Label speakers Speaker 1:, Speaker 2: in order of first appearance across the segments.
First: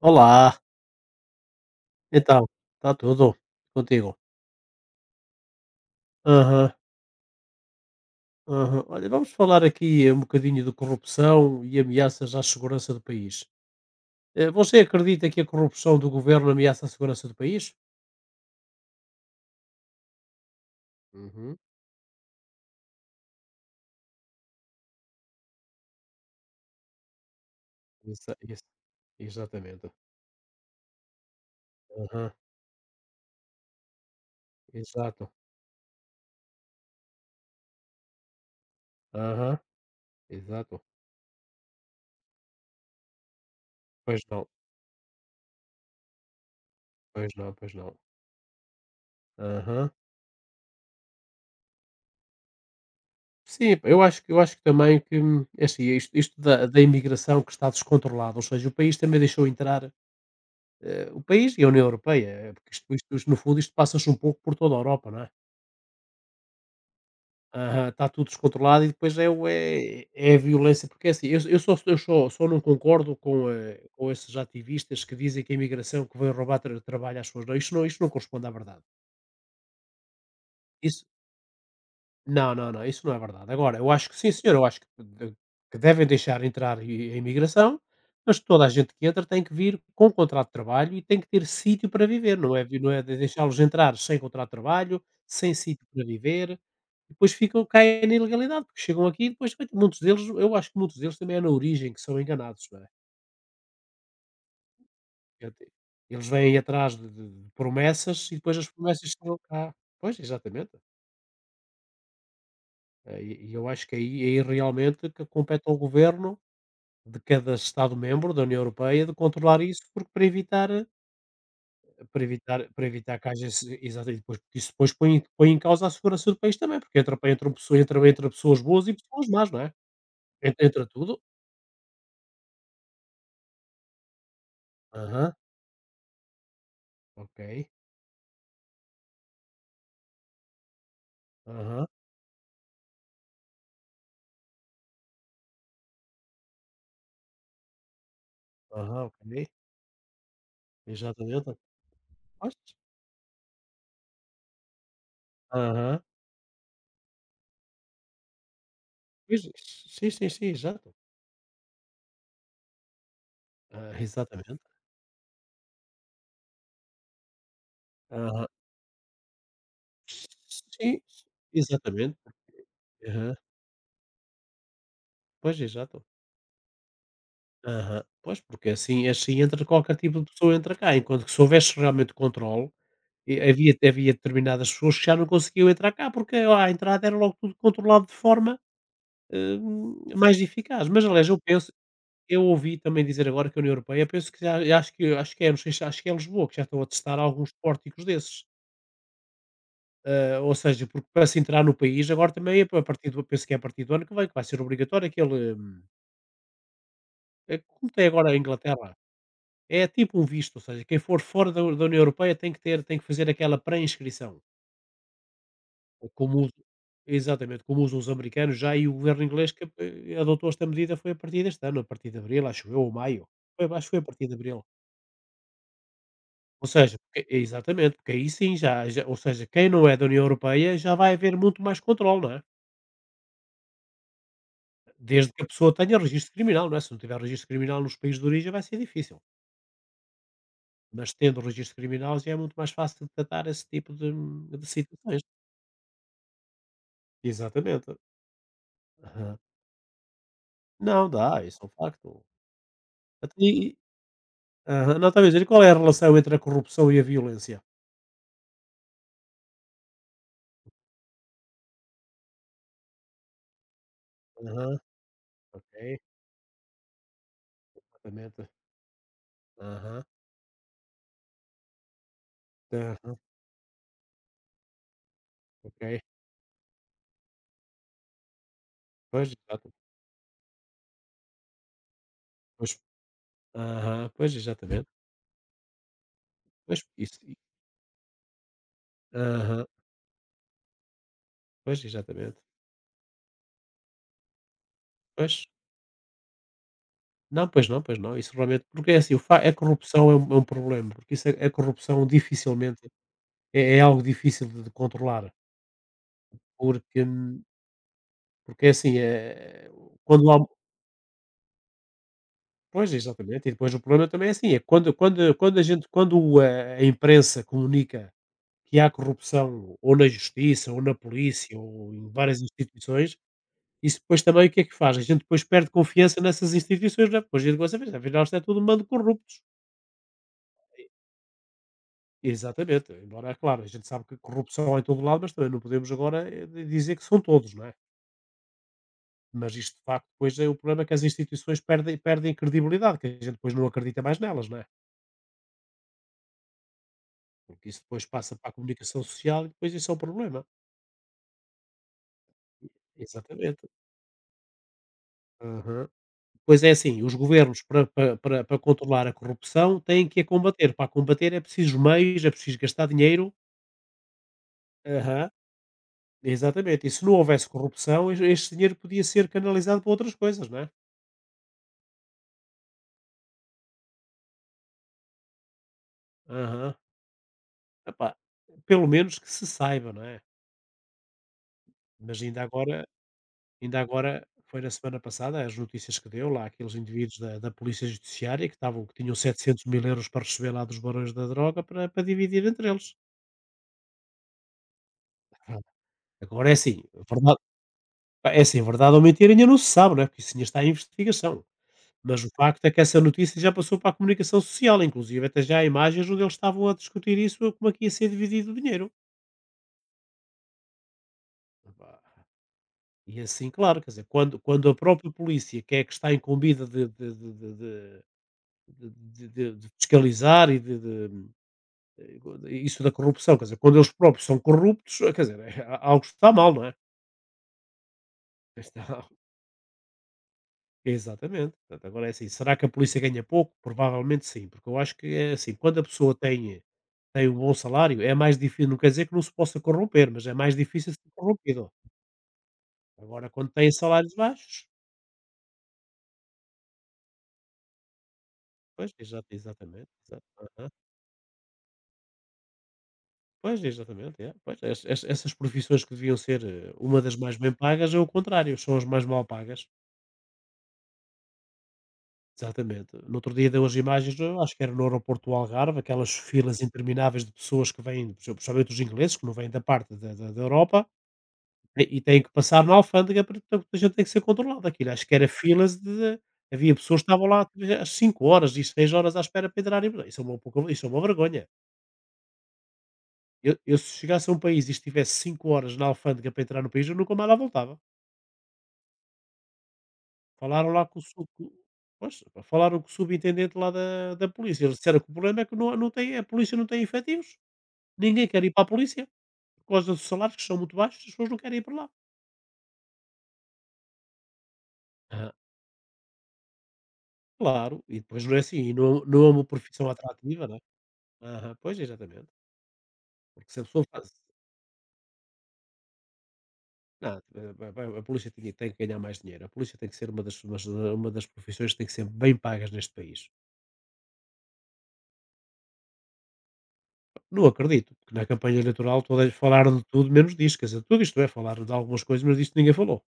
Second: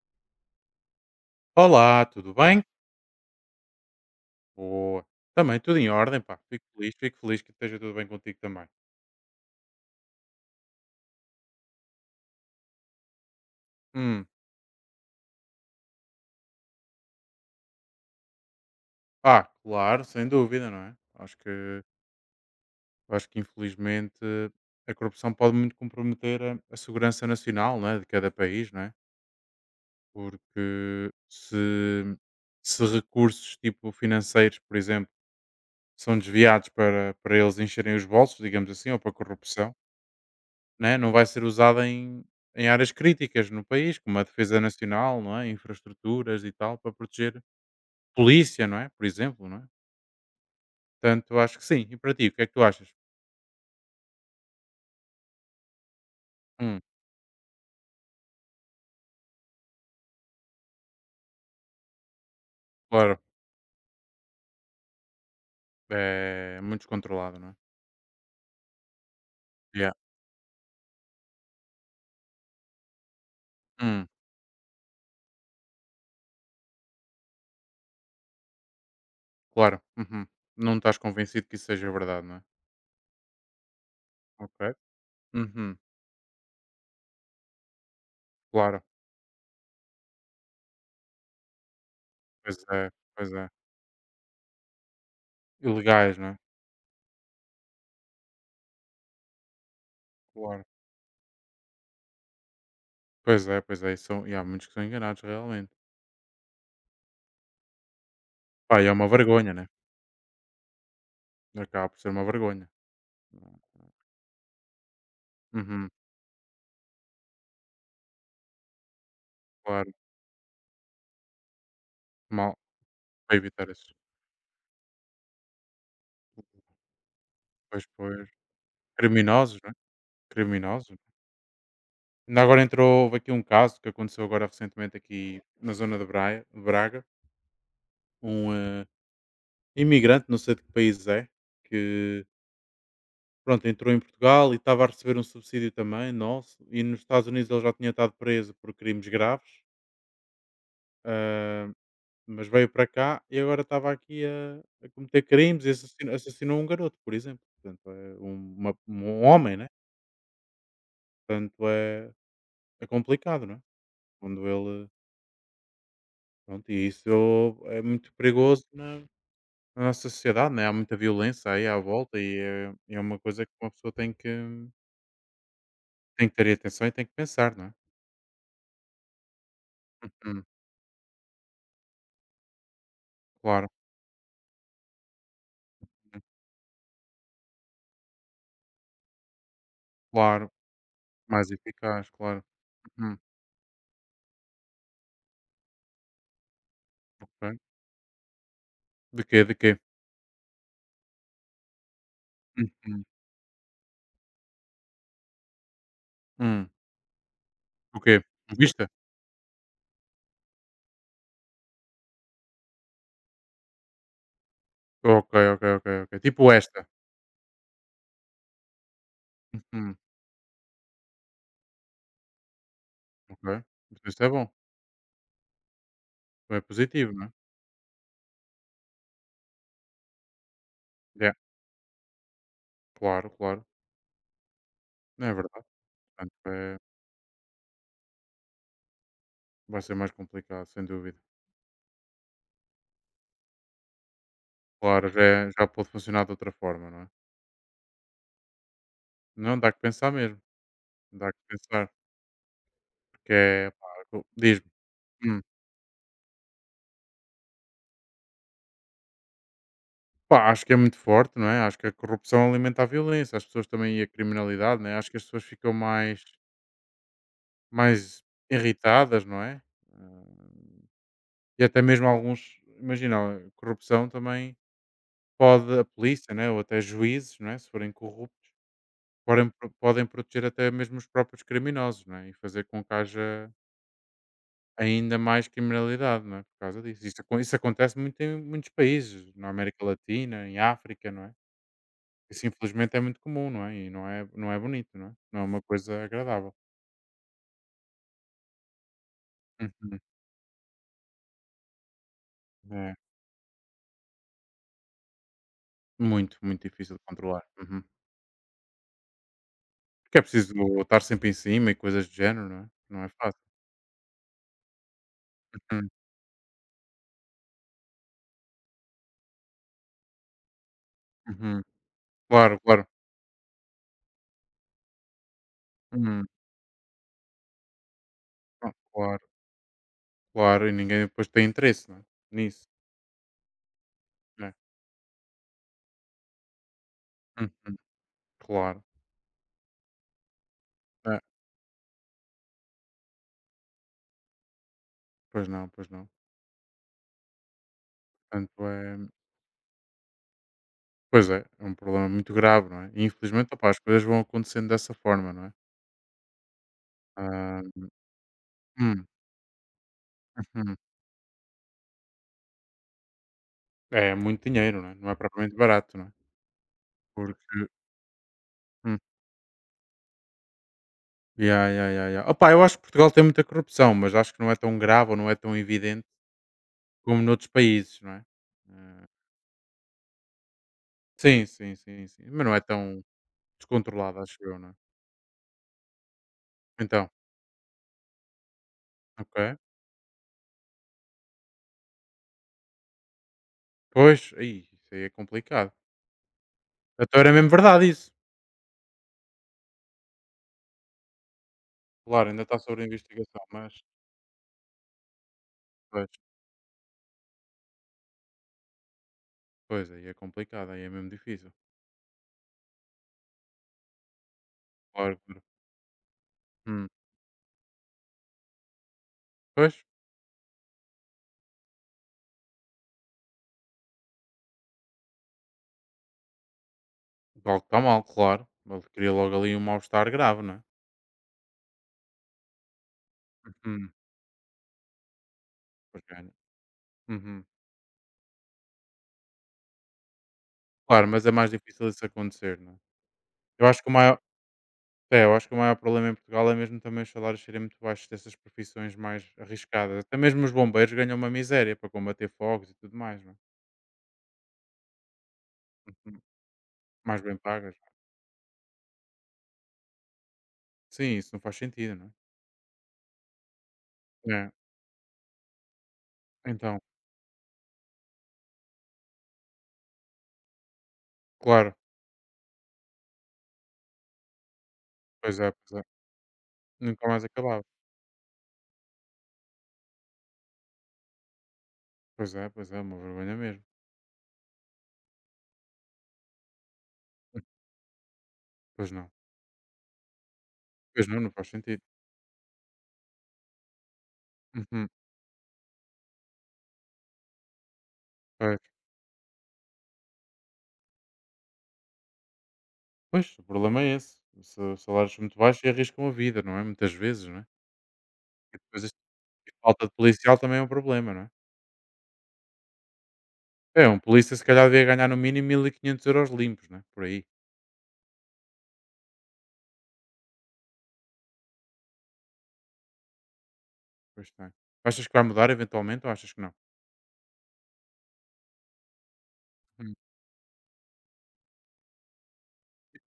Speaker 1: Olá,
Speaker 2: Olá, tudo
Speaker 1: então,
Speaker 2: bem?
Speaker 1: está tudo? Contigo?
Speaker 2: Boa. Também tudo em ordem, pá.
Speaker 1: Aham,
Speaker 2: Fico feliz que esteja tudo bem contigo também.
Speaker 1: aham. Olha, vamos falar aqui um bocadinho de corrupção e ameaças à segurança do país.
Speaker 2: Hum.
Speaker 1: Você acredita que a corrupção do governo ameaça a segurança do país?
Speaker 2: Ah, claro, sem dúvida, não é? Acho
Speaker 1: Uhum.
Speaker 2: que, acho que infelizmente a corrupção pode muito comprometer a segurança nacional, né, de cada
Speaker 1: Exa- ex-
Speaker 2: país, não é?
Speaker 1: exatamente.
Speaker 2: Porque se,
Speaker 1: Aham,
Speaker 2: se recursos tipo financeiros, por exemplo,
Speaker 1: exato.
Speaker 2: são desviados para eles encherem os bolsos, digamos assim, ou para
Speaker 1: Aham,
Speaker 2: corrupção,
Speaker 1: exato.
Speaker 2: né, não vai ser usada em áreas críticas no país, como
Speaker 1: Pois
Speaker 2: a
Speaker 1: não,
Speaker 2: defesa nacional, não é? Infraestruturas e tal, para
Speaker 1: pois
Speaker 2: proteger
Speaker 1: não, pois não.
Speaker 2: polícia, não é? Por exemplo, não é?
Speaker 1: Aham.
Speaker 2: Portanto, acho que sim. E para ti, o que é que tu achas?
Speaker 1: Sim, eu acho, eu acho que também que é assim, isto da
Speaker 2: Hum,
Speaker 1: imigração que está descontrolada, ou seja, o país também deixou entrar. O país e a União Europeia, porque isto isto
Speaker 2: Claro,
Speaker 1: isto no fundo isto passa-se um pouco por toda a Europa, não é?
Speaker 2: é muito descontrolado, não é?
Speaker 1: Aham, está tudo descontrolado e depois é o
Speaker 2: Yeah.
Speaker 1: é é a violência, porque é assim, eu só não concordo com,
Speaker 2: Hum,
Speaker 1: com esses ativistas que dizem que a imigração que veio roubar trabalho às pessoas. Não, isto não corresponde à verdade.
Speaker 2: Claro. Uhum. Não estás
Speaker 1: Isso
Speaker 2: convencido que isso seja verdade, não é?
Speaker 1: Não, não, não, isso não é verdade. Agora, eu acho que sim, senhor, eu
Speaker 2: Ok.
Speaker 1: acho que
Speaker 2: Uhum.
Speaker 1: devem deixar entrar e a imigração, mas toda a
Speaker 2: Claro.
Speaker 1: gente que entra tem que vir com contrato de trabalho e tem que ter sítio para viver, não
Speaker 2: Pois
Speaker 1: é vi não
Speaker 2: é,
Speaker 1: é de
Speaker 2: pois é.
Speaker 1: deixá-los entrar sem contrato de trabalho, sem sítio para
Speaker 2: Ilegais, não é?
Speaker 1: viver. Depois ficam, caem na ilegalidade, porque chegam aqui e depois coita muitos deles, eu
Speaker 2: Claro.
Speaker 1: acho que muitos deles também é na origem que são enganados, não é.
Speaker 2: Pois é, pois é. E, são, e há muitos que são enganados,
Speaker 1: Ente
Speaker 2: realmente.
Speaker 1: eles vêm atrás de promessas e depois as
Speaker 2: Pá, e é uma
Speaker 1: promessas chegam
Speaker 2: vergonha, né?
Speaker 1: cá. Pois, exatamente.
Speaker 2: Acaba por ser uma vergonha.
Speaker 1: E eu acho que aí realmente que compete ao
Speaker 2: Uhum.
Speaker 1: governo de cada Estado-membro da União Europeia de controlar isso,
Speaker 2: Claro.
Speaker 1: porque para evitar, eh,
Speaker 2: Mal
Speaker 1: para evitar que
Speaker 2: para
Speaker 1: haja
Speaker 2: evitar
Speaker 1: esse,
Speaker 2: esses
Speaker 1: exato, e depois, porque isso depois põe em causa a segurança do país também, porque entram pessoas,
Speaker 2: pois,
Speaker 1: entra,
Speaker 2: pois.
Speaker 1: entra pessoas boas e pessoas más,
Speaker 2: Criminosos,
Speaker 1: não
Speaker 2: não
Speaker 1: é?
Speaker 2: é?
Speaker 1: Entra
Speaker 2: Criminosos.
Speaker 1: tudo.
Speaker 2: Ainda agora entrou houve aqui um caso que aconteceu agora recentemente
Speaker 1: Aham,
Speaker 2: aqui na zona de Braia de Braga,
Speaker 1: ok.
Speaker 2: um imigrante, não sei de que país é,
Speaker 1: Aham,
Speaker 2: que pronto, entrou em Portugal e estava a receber um subsídio também nosso, e nos Estados Unidos ele já tinha estado preso por
Speaker 1: aham,
Speaker 2: crimes
Speaker 1: ok.
Speaker 2: graves,
Speaker 1: Exatamente.
Speaker 2: hã, mas
Speaker 1: Pois.
Speaker 2: veio para cá e agora estava aqui a cometer crimes e
Speaker 1: Aham.
Speaker 2: assassinou um garoto, por exemplo. Portanto, é um uma um
Speaker 1: Pois,
Speaker 2: homem, né,
Speaker 1: sim, sim, sim, exato.
Speaker 2: portanto é complicado, não é?
Speaker 1: Ah,
Speaker 2: Quando
Speaker 1: exatamente.
Speaker 2: ele. Pronto, e isso é muito
Speaker 1: Aham.
Speaker 2: perigoso na nossa sociedade, né? Há muita
Speaker 1: Sim,
Speaker 2: violência aí à
Speaker 1: exatamente.
Speaker 2: volta e é, é uma
Speaker 1: Aham.
Speaker 2: coisa que uma pessoa
Speaker 1: Pois, exato.
Speaker 2: tem que ter atenção e tem que pensar, não é?
Speaker 1: Aham. Pois, porque assim entra qualquer tipo de
Speaker 2: Uhum,
Speaker 1: pessoa, entra cá, enquanto que se houvesse realmente controle, e
Speaker 2: claro,
Speaker 1: havia determinadas pessoas que já não conseguiam entrar cá,
Speaker 2: né?
Speaker 1: porque ó, à entrada era logo tudo controlado de forma, mais
Speaker 2: Claro.
Speaker 1: eficaz. Mas aliás,
Speaker 2: Mais eficaz,
Speaker 1: eu
Speaker 2: claro.
Speaker 1: ouvi também
Speaker 2: Uhum,
Speaker 1: dizer agora que a União Europeia, penso que já acho que é, não sei, se acho que é Lisboa, que já estão a testar alguns
Speaker 2: ok.
Speaker 1: pórticos desses.
Speaker 2: De quê? De quê?
Speaker 1: Ah, ou seja, porque para se entrar no país agora também é a
Speaker 2: Uhum,
Speaker 1: partir do penso que é a partir do ano que vem que vai ser obrigatório aquele,
Speaker 2: hum,
Speaker 1: é como
Speaker 2: o
Speaker 1: tem
Speaker 2: quê?
Speaker 1: agora a
Speaker 2: Vista?
Speaker 1: Inglaterra. É tipo um visto, ou seja, quem for fora da União Europeia tem que fazer aquela pré-inscrição,
Speaker 2: Ok, ok, ok, ok.
Speaker 1: como us
Speaker 2: Tipo esta.
Speaker 1: exatamente, como usam os americanos já, e o governo inglês que,
Speaker 2: Uhum,
Speaker 1: adotou esta medida, foi a partir deste ano, a partir de abril, acho eu, ou maio.
Speaker 2: ok.
Speaker 1: Foi, acho que foi
Speaker 2: Mas
Speaker 1: a
Speaker 2: isso
Speaker 1: partir
Speaker 2: é
Speaker 1: de
Speaker 2: bom.
Speaker 1: abril.
Speaker 2: É
Speaker 1: Ou seja,
Speaker 2: positivo,
Speaker 1: porque
Speaker 2: não é?
Speaker 1: exatamente, porque aí sim, já ou seja, quem não é da União Europeia, já vai
Speaker 2: Yeah,
Speaker 1: haver muito mais controle, não é?
Speaker 2: claro, claro. Não
Speaker 1: Desde
Speaker 2: é
Speaker 1: que a
Speaker 2: verdade.
Speaker 1: pessoa tenha registro
Speaker 2: Portanto,
Speaker 1: criminal, não é? Se não tiver registro criminal nos países de origem, vai ser difícil,
Speaker 2: vai ser mais complicado, sem
Speaker 1: mas
Speaker 2: dúvida.
Speaker 1: tendo registro criminal já é muito mais fácil de tratar esse tipo de
Speaker 2: Claro,
Speaker 1: situações.
Speaker 2: já pode funcionar de outra forma, não é?
Speaker 1: Exatamente. Aham.
Speaker 2: Não, dá que pensar mesmo.
Speaker 1: Não,
Speaker 2: Dá que
Speaker 1: dá, isso é um
Speaker 2: pensar.
Speaker 1: facto.
Speaker 2: Porque
Speaker 1: Então e
Speaker 2: é.
Speaker 1: e
Speaker 2: Pá, diz-me.
Speaker 1: aham. Não, estava a dizer,
Speaker 2: Hum.
Speaker 1: e qual é a relação entre a corrupção e a violência?
Speaker 2: Pá, acho que é muito forte, não é? Acho que a corrupção alimenta a violência, as pessoas também e a
Speaker 1: Aham,
Speaker 2: criminalidade, não é? Acho que as pessoas ficam
Speaker 1: ok,
Speaker 2: mais
Speaker 1: exatamente.
Speaker 2: irritadas, não é?
Speaker 1: Aham,
Speaker 2: Ah, e até mesmo alguns.
Speaker 1: aham,
Speaker 2: Imagina, a corrupção também pode a
Speaker 1: ok.
Speaker 2: polícia, né? Ou até juízes, não é? Se forem corruptos,
Speaker 1: Pois,
Speaker 2: podem,
Speaker 1: exato.
Speaker 2: pro- podem proteger até mesmo os próprios criminosos, não é? E fazer
Speaker 1: Pois,
Speaker 2: com que haja
Speaker 1: aham, pois, exatamente.
Speaker 2: ainda mais criminalidade, não é? Por
Speaker 1: Pois,
Speaker 2: causa disso.
Speaker 1: isso
Speaker 2: Isso
Speaker 1: e
Speaker 2: acon isso acontece muito em muitos países, na
Speaker 1: aham,
Speaker 2: América Latina, em África, não é?
Speaker 1: pois, exatamente.
Speaker 2: Isso infelizmente é muito comum, não é? E não é bonito, não é? Não é
Speaker 1: Pois.
Speaker 2: uma coisa agradável.
Speaker 1: Não, pois não, pois não, isso realmente, porque é assim, o fa a
Speaker 2: Uhum.
Speaker 1: corrupção é um problema, porque a corrupção dificilmente
Speaker 2: É.
Speaker 1: é algo difícil de controlar,
Speaker 2: Muito, muito difícil
Speaker 1: porque
Speaker 2: de controlar. Uhum.
Speaker 1: porque é assim, é
Speaker 2: Porque é
Speaker 1: quando há.
Speaker 2: preciso estar sempre em cima e coisas do género, não é?
Speaker 1: Pois,
Speaker 2: Não é fácil.
Speaker 1: exatamente. E depois o problema também é assim, é quando quando quando a gente
Speaker 2: Uhum.
Speaker 1: quando a imprensa comunica que há corrupção ou na justiça, ou na polícia,
Speaker 2: Uhum.
Speaker 1: ou em várias
Speaker 2: Claro, claro.
Speaker 1: instituições, isso depois também, o que é que faz? A gente depois perde confiança
Speaker 2: Uhum.
Speaker 1: nessas instituições, não é? Depois a gente começa a ver, afinal isto é tudo um
Speaker 2: Ah,
Speaker 1: bando de
Speaker 2: claro,
Speaker 1: corruptos.
Speaker 2: claro. E ninguém depois tem interesse, não é? Nisso,
Speaker 1: Exatamente. Embora, é claro, a gente sabe que
Speaker 2: né?
Speaker 1: corrupção há em todo lado, mas também não podemos agora, eh, di dizer que são todos, não é?
Speaker 2: Uhum. Claro.
Speaker 1: Mas isto de facto, depois é o problema é que as
Speaker 2: É.
Speaker 1: instituições perdem credibilidade, que a gente depois não acredita mais nelas, não é?
Speaker 2: Pois não, pois não.
Speaker 1: Porque isso depois passa para a
Speaker 2: Portanto é
Speaker 1: comunicação social e depois isso é um problema.
Speaker 2: Pois é, é um problema muito grave, não é? E infelizmente,
Speaker 1: Exatamente.
Speaker 2: opá, as coisas vão acontecendo dessa forma, não é?
Speaker 1: Aham. Pois é assim, os governos
Speaker 2: Ah,
Speaker 1: para controlar
Speaker 2: hum,
Speaker 1: a corrupção, têm que a combater.
Speaker 2: uhum.
Speaker 1: Para a combater é preciso meios, é preciso gastar dinheiro.
Speaker 2: É muito dinheiro, não é? Não é
Speaker 1: Aham.
Speaker 2: propriamente barato, não é?
Speaker 1: Exatamente. E se não houvesse
Speaker 2: Porque.
Speaker 1: corrupção, este dinheiro
Speaker 2: Hum.
Speaker 1: podia ser canalizado para outras coisas, não é?
Speaker 2: Yeah, yeah, yeah, yeah. Opá, eu acho que Portugal tem muita corrupção, mas acho que não é tão grave ou não é tão evidente
Speaker 1: Aham.
Speaker 2: como noutros países, não
Speaker 1: Epá,
Speaker 2: é?
Speaker 1: pelo
Speaker 2: Ah,
Speaker 1: menos que se saiba, não é?
Speaker 2: sim, sim, sim,
Speaker 1: Mas
Speaker 2: sim.
Speaker 1: ainda
Speaker 2: Mas não é
Speaker 1: agora
Speaker 2: tão
Speaker 1: Ainda
Speaker 2: descontrolado,
Speaker 1: agora,
Speaker 2: acho eu,
Speaker 1: foi na
Speaker 2: não é?
Speaker 1: semana passada, as notícias que deu lá, aqueles
Speaker 2: Então,
Speaker 1: indivíduos da Polícia Judiciária que tinham
Speaker 2: ok.
Speaker 1: 700 mil euros para receber lá dos barões da droga, para dividir entre eles.
Speaker 2: Pois, aí, isso aí é
Speaker 1: Aham.
Speaker 2: complicado.
Speaker 1: Agora é assim,
Speaker 2: Então era
Speaker 1: verdade,
Speaker 2: mesmo verdade isso.
Speaker 1: é assim, verdade ou mentira ainda não se sabe, não é? Porque isso ainda está em investigação. Mas o
Speaker 2: Claro, ainda está
Speaker 1: facto é que
Speaker 2: sobre
Speaker 1: essa notícia
Speaker 2: investigação,
Speaker 1: já
Speaker 2: mas.
Speaker 1: passou para a comunicação social, inclusive até já há imagens
Speaker 2: Pois.
Speaker 1: onde eles estavam a discutir isso, como é que ia ser dividido o dinheiro.
Speaker 2: Pois, aí é complicado, aí é mesmo difícil.
Speaker 1: Epá, e assim, claro, quer dizer, quando a própria
Speaker 2: Claro, claro.
Speaker 1: polícia, que é que está incumbida
Speaker 2: Hum.
Speaker 1: de de
Speaker 2: Pois,
Speaker 1: fiscalizar eh, isso da corrupção, quer dizer, quando eles próprios são corruptos, quer dizer, algo está mal, não é?
Speaker 2: algo está mal, claro. Ele
Speaker 1: Está
Speaker 2: cria logo ali um mal-estar grave, não é?
Speaker 1: exatamente. Portanto, agora é assim, será que a polícia ganha pouco?
Speaker 2: Uhum.
Speaker 1: Provavelmente sim, porque eu acho que é assim, quando a
Speaker 2: Pois
Speaker 1: pessoa
Speaker 2: ganha.
Speaker 1: tem um
Speaker 2: Uhum.
Speaker 1: bom salário, é mais difícil, não quer dizer que não se possa corromper, mas é mais difícil
Speaker 2: Claro,
Speaker 1: ser
Speaker 2: mas é mais
Speaker 1: corrompido.
Speaker 2: difícil isso acontecer, não é?
Speaker 1: Agora, quando
Speaker 2: Eu
Speaker 1: tem
Speaker 2: acho que o
Speaker 1: salários
Speaker 2: maior,
Speaker 1: baixos,
Speaker 2: eu acho que o maior problema em Portugal é mesmo também os salários serem muito baixos dessas
Speaker 1: pois,
Speaker 2: profissões
Speaker 1: exato,
Speaker 2: mais
Speaker 1: exatamente,
Speaker 2: arriscadas. Até
Speaker 1: exato,
Speaker 2: mesmo os bombeiros ganham uma miséria para combater fogos e tudo mais, não é?
Speaker 1: pois, exatamente, é. Pois, es es essas profissões que deviam
Speaker 2: Uhum.
Speaker 1: ser, uma das
Speaker 2: Mais
Speaker 1: mais
Speaker 2: bem
Speaker 1: bem
Speaker 2: pagas.
Speaker 1: pagas, é o contrário, são as mais mal pagas.
Speaker 2: Sim, isso não faz sentido, não é?
Speaker 1: Exatamente. No outro dia deu as imagens, eu
Speaker 2: É,
Speaker 1: acho que era no aeroporto do Algarve, aquelas filas
Speaker 2: então,
Speaker 1: intermináveis de pessoas que vêm, principalmente os ingleses, que não vêm da parte da Europa,
Speaker 2: claro.
Speaker 1: e têm que passar na alfândega, porque toda a gente tem que ser controlado. Aquilo, acho que era
Speaker 2: Pois é, pois
Speaker 1: filas
Speaker 2: é.
Speaker 1: de havia pessoas que
Speaker 2: Nunca mais
Speaker 1: estavam lá
Speaker 2: acabava.
Speaker 1: às 5 horas e 6 horas à espera para entrarem. Isso é uma vergonha.
Speaker 2: Pois é, uma vergonha
Speaker 1: Eu
Speaker 2: mesmo.
Speaker 1: eu se chegasse a um país e estivesse 5 horas na alfândega para entrar no país, eu nunca mais lá voltava.
Speaker 2: Pois não.
Speaker 1: Falaram lá com o
Speaker 2: Pois não,
Speaker 1: su
Speaker 2: não faz
Speaker 1: co
Speaker 2: sentido.
Speaker 1: pois, falaram com o subintendente lá da polícia, eles
Speaker 2: Uhum.
Speaker 1: disseram que o problema é que não não tem a polícia não tem efetivos, ninguém quer ir
Speaker 2: Pois.
Speaker 1: para a polícia, por causa dos salários que são muito baixos, as pessoas não querem ir para lá.
Speaker 2: Pois, o problema é esse. Se os salários são
Speaker 1: Aham.
Speaker 2: muito baixos e arriscam a vida, não é? Muitas vezes, não é?
Speaker 1: Claro, e depois não é
Speaker 2: E
Speaker 1: assim, e
Speaker 2: depois
Speaker 1: não
Speaker 2: este-
Speaker 1: não é uma
Speaker 2: e falta
Speaker 1: profissão
Speaker 2: de policial
Speaker 1: atrativa, não
Speaker 2: também
Speaker 1: é?
Speaker 2: é um problema, não é?
Speaker 1: Aham, pois, exatamente. Porque se a pessoa
Speaker 2: É, um
Speaker 1: faz
Speaker 2: polícia se calhar devia ganhar no mínimo 1500 euros limpos, não é? Por
Speaker 1: não,
Speaker 2: aí.
Speaker 1: vai vai a polícia tinha tem que ganhar mais dinheiro, a polícia tem que ser uma das profissões que tem que ser bem pagas neste país.
Speaker 2: Pois tem. Achas que vai mudar eventualmente ou achas que não?
Speaker 1: Não acredito, porque na campanha eleitoral todas falaram de
Speaker 2: Hum.
Speaker 1: tudo menos disto, quer dizer, falaram de algumas coisas, mas disto ninguém falou.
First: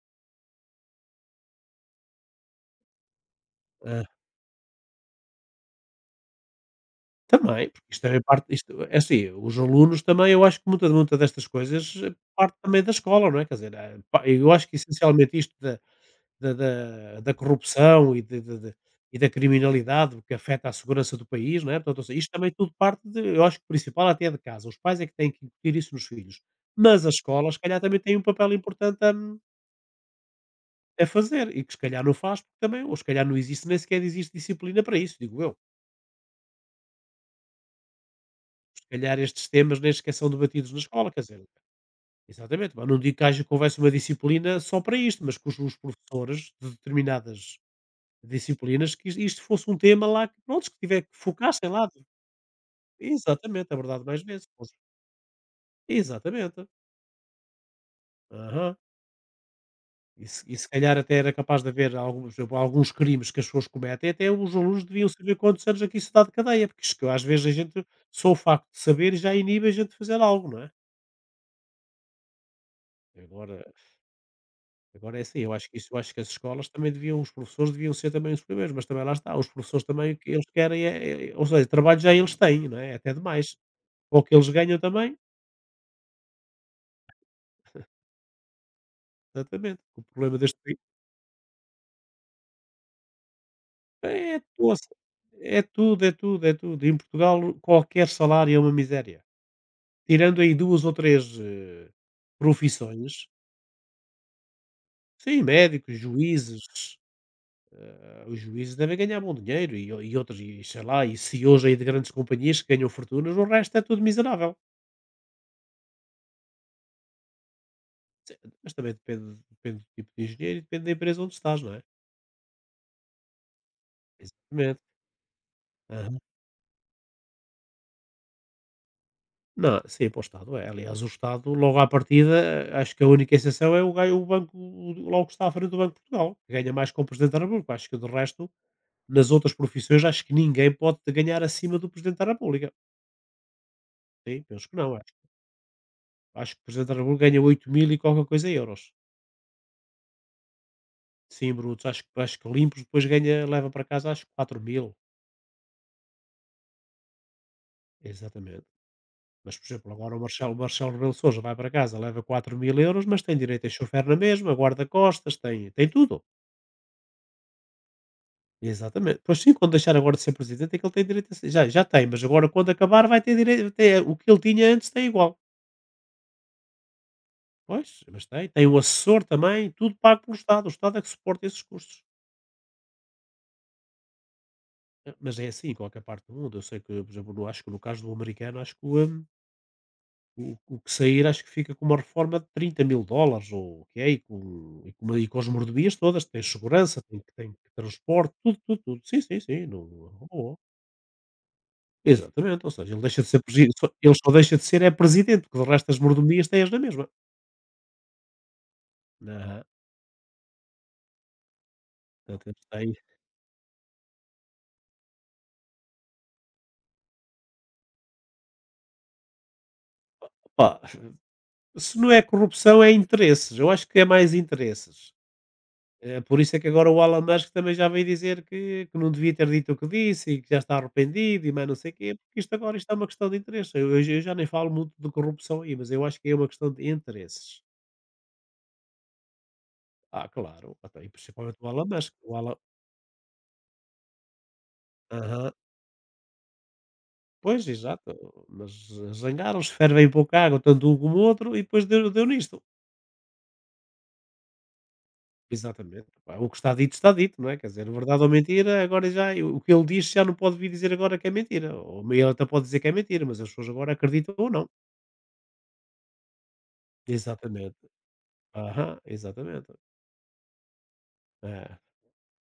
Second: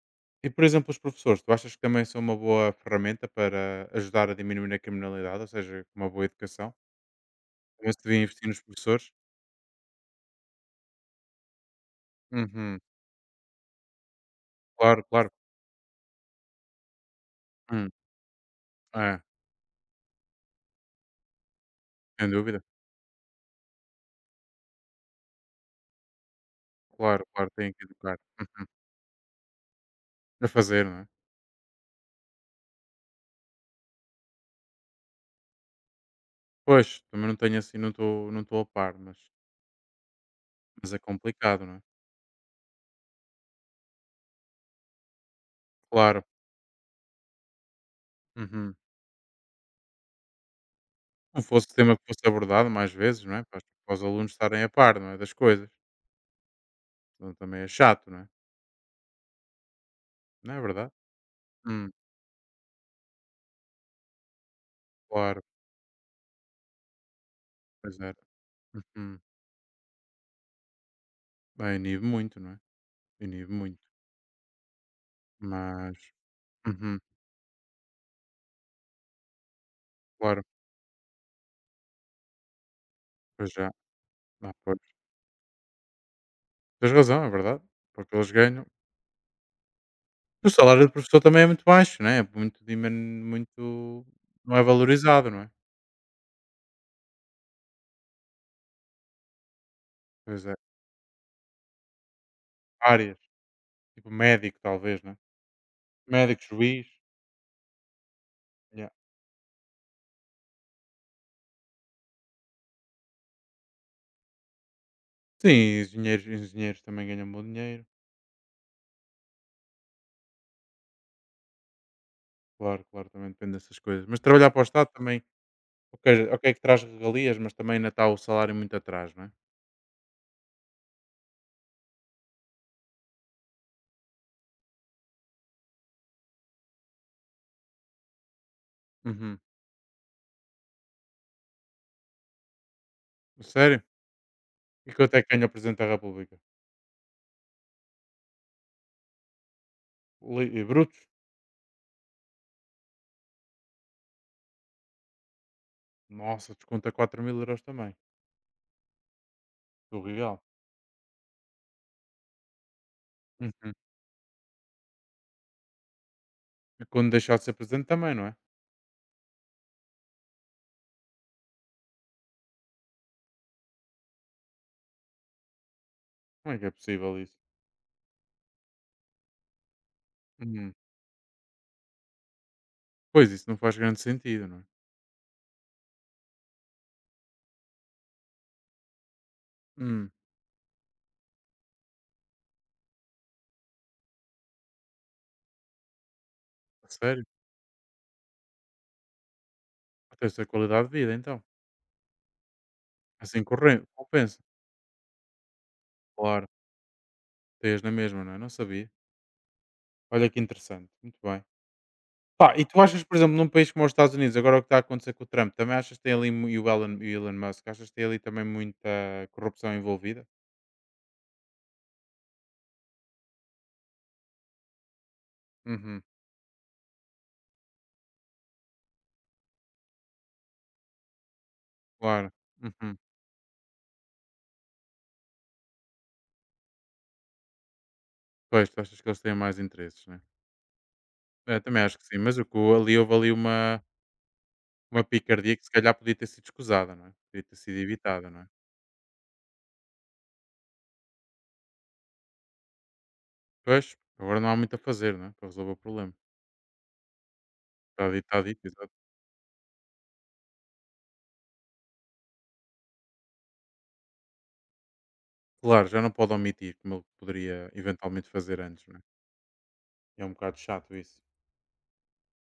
Speaker 2: E, por exemplo, os professores, tu achas que também são uma boa ferramenta para
Speaker 1: Ah,
Speaker 2: ajudar a diminuir a criminalidade, ou seja, com uma boa educação?
Speaker 1: também, porque
Speaker 2: Também se devia investir nos
Speaker 1: isto é
Speaker 2: professores?
Speaker 1: assim, os alunos também, eu acho que muita destas coisas parte
Speaker 2: Uhum.
Speaker 1: também da escola, não é? Quer dizer, pá, eu acho que
Speaker 2: Claro, claro.
Speaker 1: essencialmente isto da
Speaker 2: Hum.
Speaker 1: corrupção e de e
Speaker 2: É,
Speaker 1: da criminalidade, que afeta a segurança do país, não é? Portanto, ou seja,
Speaker 2: sem
Speaker 1: isto também
Speaker 2: dúvida.
Speaker 1: tudo parte de, eu acho que o principal até é de casa, os pais é que têm que incutir isso nos filhos, mas as
Speaker 2: Claro, claro,
Speaker 1: escolas se
Speaker 2: tem
Speaker 1: calhar
Speaker 2: que
Speaker 1: também têm
Speaker 2: educar.
Speaker 1: um papel
Speaker 2: Uhum.
Speaker 1: importante a
Speaker 2: Para fazer, não
Speaker 1: a
Speaker 2: é?
Speaker 1: fazer, e que se calhar não faz, porque também, ou se calhar não existe, nem sequer existe disciplina para isso, digo eu.
Speaker 2: Pois, também não tenho assim, não estou a
Speaker 1: Se
Speaker 2: par,
Speaker 1: calhar
Speaker 2: mas
Speaker 1: estes temas nem sequer são debatidos na
Speaker 2: é
Speaker 1: escola, quer dizer.
Speaker 2: complicado, não é?
Speaker 1: Exatamente, mas não digo que houvesse uma disciplina só para isto, mas que os
Speaker 2: Claro.
Speaker 1: professores de determinadas
Speaker 2: Uhum.
Speaker 1: disciplinas, que is isto fosse um tema lá, que prontos, que
Speaker 2: Não fosse
Speaker 1: focassem lá.
Speaker 2: tema que fosse abordado mais vezes, não é? Para
Speaker 1: Exatamente,
Speaker 2: para os
Speaker 1: abordado mais
Speaker 2: alunos
Speaker 1: vezes.
Speaker 2: estarem a
Speaker 1: Pois.
Speaker 2: par, não é? Das coisas.
Speaker 1: Exatamente.
Speaker 2: Senão também é chato, não é?
Speaker 1: Aham. E se
Speaker 2: Não
Speaker 1: e
Speaker 2: é
Speaker 1: se
Speaker 2: verdade?
Speaker 1: calhar até era capaz de
Speaker 2: Hum,
Speaker 1: haver alguns, por exemplo, alguns crimes que as pessoas cometem, até os alunos deviam saber
Speaker 2: Claro,
Speaker 1: quantos anos aqui que dá de cadeia, porque isto que às vezes a gente,
Speaker 2: pois era.
Speaker 1: só o facto de saber
Speaker 2: Uhum.
Speaker 1: já inibe a gente de fazer algo, não é?
Speaker 2: Bem, inibe muito, não é? Inibe
Speaker 1: Agora
Speaker 2: muito.
Speaker 1: Agora é assim, eu acho que isso, eu
Speaker 2: Mas,
Speaker 1: acho que as escolas também
Speaker 2: uhum,
Speaker 1: deviam, os professores deviam ser também os primeiros, mas também lá está, os professores também o que
Speaker 2: claro,
Speaker 1: eles querem é, é, ou seja, trabalho já eles têm, não é? É? Até
Speaker 2: pois
Speaker 1: demais.
Speaker 2: já.
Speaker 1: Ou que eles
Speaker 2: Ah,
Speaker 1: ganham
Speaker 2: pois.
Speaker 1: também,
Speaker 2: Tens razão, é verdade. Porque eles ganham.
Speaker 1: exatamente. O problema
Speaker 2: O
Speaker 1: deste país
Speaker 2: salário do professor também é muito baixo, não é? É muito.
Speaker 1: é
Speaker 2: Não é
Speaker 1: tudo,
Speaker 2: valorizado, não é?
Speaker 1: é tudo, é tudo, é tudo. Em Portugal qualquer salário é uma miséria. Tirando
Speaker 2: Pois
Speaker 1: aí
Speaker 2: é.
Speaker 1: duas ou três
Speaker 2: Área.
Speaker 1: profissões,
Speaker 2: Tipo médico, talvez, né?
Speaker 1: sim, médicos,
Speaker 2: Médico, juiz.
Speaker 1: juízes, os juízes
Speaker 2: Yeah.
Speaker 1: devem ganhar bom dinheiro e outros, e sei lá, e CEOs aí de grandes companhias que ganham fortunas, o resto é tudo miserável.
Speaker 2: Sim, engenheiros, engenheiros também ganham bom dinheiro.
Speaker 1: Mas também depende do tipo de engenheiro e depende da empresa onde estás, não é?
Speaker 2: Claro, claro, também depende dessas coisas. Mas trabalhar para o
Speaker 1: Exatamente.
Speaker 2: Estado também, ok,
Speaker 1: Aham.
Speaker 2: ok que traz regalias, mas também ainda está o salário muito atrás, não é?
Speaker 1: Não, sim, para o Estado é. Aliás, o Estado, logo à partida, acho que a única exceção é o, o banco, logo que está à frente do Banco de Portugal, que ganha mais que o Presidente da República. Acho que, do resto, nas
Speaker 2: Uhum.
Speaker 1: outras profissões, acho que ninguém pode ganhar acima do Presidente da República.
Speaker 2: Sério?
Speaker 1: Sim, penso que
Speaker 2: E
Speaker 1: não.
Speaker 2: quanto é que ganha o Presidente da República?
Speaker 1: Acho que o Presidente da República ganha 8000 e qualquer coisa euros.
Speaker 2: E brutos?
Speaker 1: Sim, brutos. Acho que limpos, depois ganha, leva para casa, acho que 4 mil.
Speaker 2: Nossa, desconta 4000 euros também.
Speaker 1: Exatamente. Mas, por exemplo,
Speaker 2: Do
Speaker 1: agora o
Speaker 2: real.
Speaker 1: Marcelo, Marcelo Rebelo de Sousa vai para casa, leva 4000 euros, mas tem direito
Speaker 2: Uhum.
Speaker 1: a chofer na mesma, guarda-costas, tem, tem tudo.
Speaker 2: E quando deixar de ser Presidente também, não é?
Speaker 1: Exatamente. Pois sim, quando deixar agora de ser presidente, é que ele tem direito a ser. Já, já tem, mas agora quando acabar vai ter direito. Tem, o que ele tinha antes tem igual.
Speaker 2: Como é que é possível isso?
Speaker 1: Pois, mas tem. Tem um assessor também, tudo pago pelo Estado. O
Speaker 2: Uhum.
Speaker 1: Estado é que suporta esses custos.
Speaker 2: Pois, isso não faz grande sentido, não é?
Speaker 1: Mas é assim em qualquer parte do mundo. Eu sei que, por exemplo, no, acho que no caso do americano, acho que o,
Speaker 2: Hum.
Speaker 1: o que sair acho que fica com uma reforma de 30 000 dólares ou o que é, e com as mordomias todas, tem
Speaker 2: A
Speaker 1: segurança,
Speaker 2: sério?
Speaker 1: tem transporte, tudo, tudo, tudo. Sim, sim, sim, não não é
Speaker 2: Até a
Speaker 1: boa.
Speaker 2: qualidade de vida, então.
Speaker 1: Exatamente, ou seja, ele deixa de ser presi só ele só
Speaker 2: Compensa.
Speaker 1: deixa de ser é presidente, porque o resto das
Speaker 2: Claro,
Speaker 1: mordomias tem-as na mesma.
Speaker 2: tens na mesma, não é? Não sabia.
Speaker 1: Aham,
Speaker 2: Olha que interessante, muito bem.
Speaker 1: portanto,
Speaker 2: Pá, e
Speaker 1: eles
Speaker 2: tu
Speaker 1: têm
Speaker 2: achas, por exemplo, num país como os Estados Unidos, agora o que está a acontecer com o Trump, também achas que tem ali, mu- e o Elon Musk, achas que tem ali também muita corrupção envolvida?
Speaker 1: opa, se não é corrupção é interesses, eu acho que é mais interesses.
Speaker 2: Uhum,
Speaker 1: Por isso é que agora o Elon Musk também já veio dizer que não devia ter dito o que disse e que já está arrependido e mais não sei o quê,
Speaker 2: claro.
Speaker 1: porque isto agora isto é
Speaker 2: Uhum.
Speaker 1: uma questão de interesse. Eu já nem falo muito de corrupção aí, mas eu acho que é uma questão de interesses.
Speaker 2: Pois, tu achas que eles têm mais interesses, né?
Speaker 1: Ah, claro, até, e principalmente
Speaker 2: Eu
Speaker 1: o
Speaker 2: também
Speaker 1: Elon
Speaker 2: acho que
Speaker 1: Musk.
Speaker 2: sim,
Speaker 1: O
Speaker 2: mas o
Speaker 1: Elon,
Speaker 2: que ali houve ali uma
Speaker 1: aham,
Speaker 2: picardia que se calhar podia ter sido escusada, não é? Podia ter
Speaker 1: pois,
Speaker 2: sido
Speaker 1: exato,
Speaker 2: evitada, não é?
Speaker 1: mas zangaram-se, fervem pouca água, tanto um como o outro, e depois deu nisto.
Speaker 2: Pois, agora não há muito a fazer, não é? Para resolver o
Speaker 1: Exatamente.
Speaker 2: problema.
Speaker 1: Pá, o que está dito, não é? Quer dizer, verdade ou
Speaker 2: Está dito,
Speaker 1: mentira,
Speaker 2: exato.
Speaker 1: agora já, o que ele diz já não pode vir dizer agora que é mentira. Ou ele até pode dizer que é mentira, mas as pessoas agora acreditam ou não.
Speaker 2: Claro, já não pode omitir como ele poderia
Speaker 1: Exatamente.
Speaker 2: eventualmente fazer antes, não
Speaker 1: Aham,
Speaker 2: é?
Speaker 1: exatamente.
Speaker 2: É um bocado chato isso.
Speaker 1: É.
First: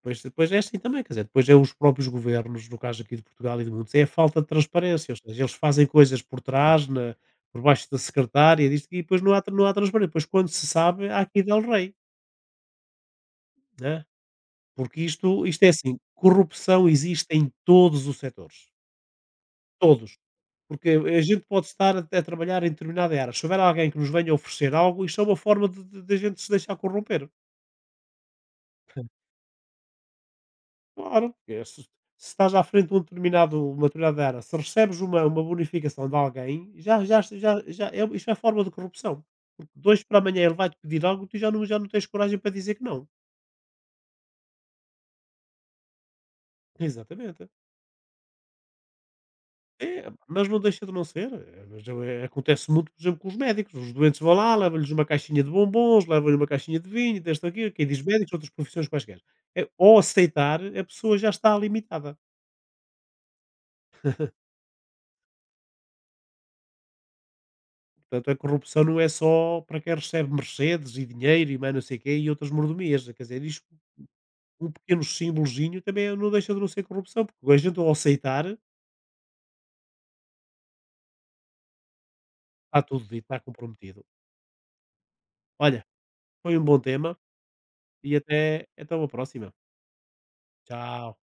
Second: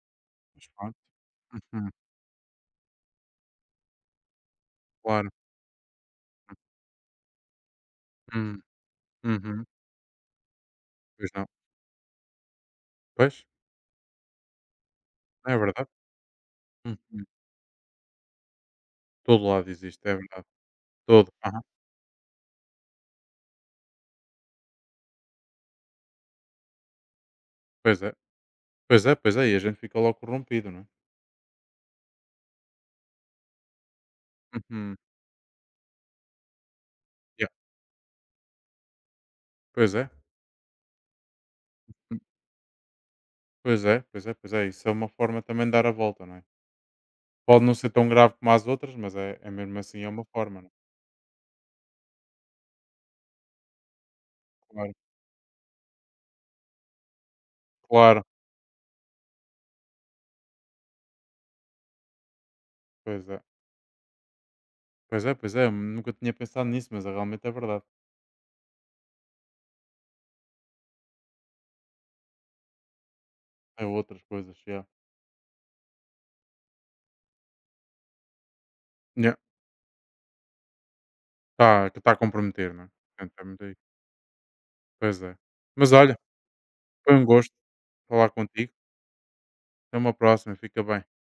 Speaker 1: Pois depois é
Speaker 2: Mas
Speaker 1: assim
Speaker 2: pronto.
Speaker 1: também, quer dizer, depois é os
Speaker 2: Uhum.
Speaker 1: próprios governos, no caso aqui de Portugal e do mundo, é a falta de transparência, ou
Speaker 2: Claro.
Speaker 1: seja, eles fazem coisas por trás, na, por baixo da
Speaker 2: Hum.
Speaker 1: secretária, disto, e depois não
Speaker 2: Uhum.
Speaker 1: há transparência. Depois, quando se sabe, há
Speaker 2: Pois
Speaker 1: aqui
Speaker 2: não.
Speaker 1: Del Rey,
Speaker 2: Pois,
Speaker 1: né? Porque
Speaker 2: é
Speaker 1: isto é
Speaker 2: verdade.
Speaker 1: assim: corrupção
Speaker 2: Uhum.
Speaker 1: existe em todos os setores,
Speaker 2: Todo lado existe,
Speaker 1: todos.
Speaker 2: é verdade.
Speaker 1: Porque a
Speaker 2: Todo.
Speaker 1: gente
Speaker 2: Aham.
Speaker 1: pode estar a trabalhar em determinada área. Se houver alguém que nos venha oferecer algo, isto é uma forma de a gente se deixar corromper.
Speaker 2: Pois é. Pois é, pois é. E a gente fica logo corrompido, não é?
Speaker 1: Claro, porque se estás à frente de um determinado uma determinada área, se
Speaker 2: Uhum.
Speaker 1: recebes uma bonificação de alguém, já, já,
Speaker 2: Yeah.
Speaker 1: já, já é, isto é forma de corrupção. Porque
Speaker 2: Pois
Speaker 1: dois
Speaker 2: é.
Speaker 1: para amanhã ele vai-te pedir algo, tu já não tens
Speaker 2: Hum.
Speaker 1: coragem para dizer que não.
Speaker 2: Pois é, pois é, pois é. Isso é uma forma também de dar a volta, não é?
Speaker 1: Exatamente.
Speaker 2: Pode não ser tão grave como as outras, mas é, é mesmo assim é
Speaker 1: É,
Speaker 2: uma
Speaker 1: mas não
Speaker 2: forma, não é?
Speaker 1: deixa de não ser. É, acontece muito, por exemplo, com os médicos. Os doentes vão lá, levam-lhes
Speaker 2: Claro.
Speaker 1: uma caixinha de bombons, levam-lhe uma caixinha de vinho, deste aqui, quem diz
Speaker 2: Claro.
Speaker 1: médicos, outras profissões quaisquer. É, ao aceitar, a pessoa já está limitada.
Speaker 2: Pois é. Pois é, pois é. Nunca tinha pensado nisso, mas é realmente é verdade.
Speaker 1: Portanto, a corrupção não é só para quem recebe Mercedes e dinheiro e mais não sei o quê e outras mordomias. Quer dizer, isto,
Speaker 2: É outras coisas,
Speaker 1: um
Speaker 2: já.
Speaker 1: pequeno símbolozinho também não deixa de não ser corrupção, porque a gente ao aceitar
Speaker 2: Yeah. Tá, que está a comprometer,
Speaker 1: está
Speaker 2: não é?
Speaker 1: tudo dito,
Speaker 2: Portanto,
Speaker 1: está
Speaker 2: é muito
Speaker 1: comprometido.
Speaker 2: Pois é.
Speaker 1: Olha,
Speaker 2: Mas olha,
Speaker 1: foi um bom
Speaker 2: foi
Speaker 1: tema
Speaker 2: um gosto
Speaker 1: e
Speaker 2: falar
Speaker 1: até,
Speaker 2: contigo.
Speaker 1: até uma próxima.
Speaker 2: Até uma próxima. Fica bem.
Speaker 1: Tchau.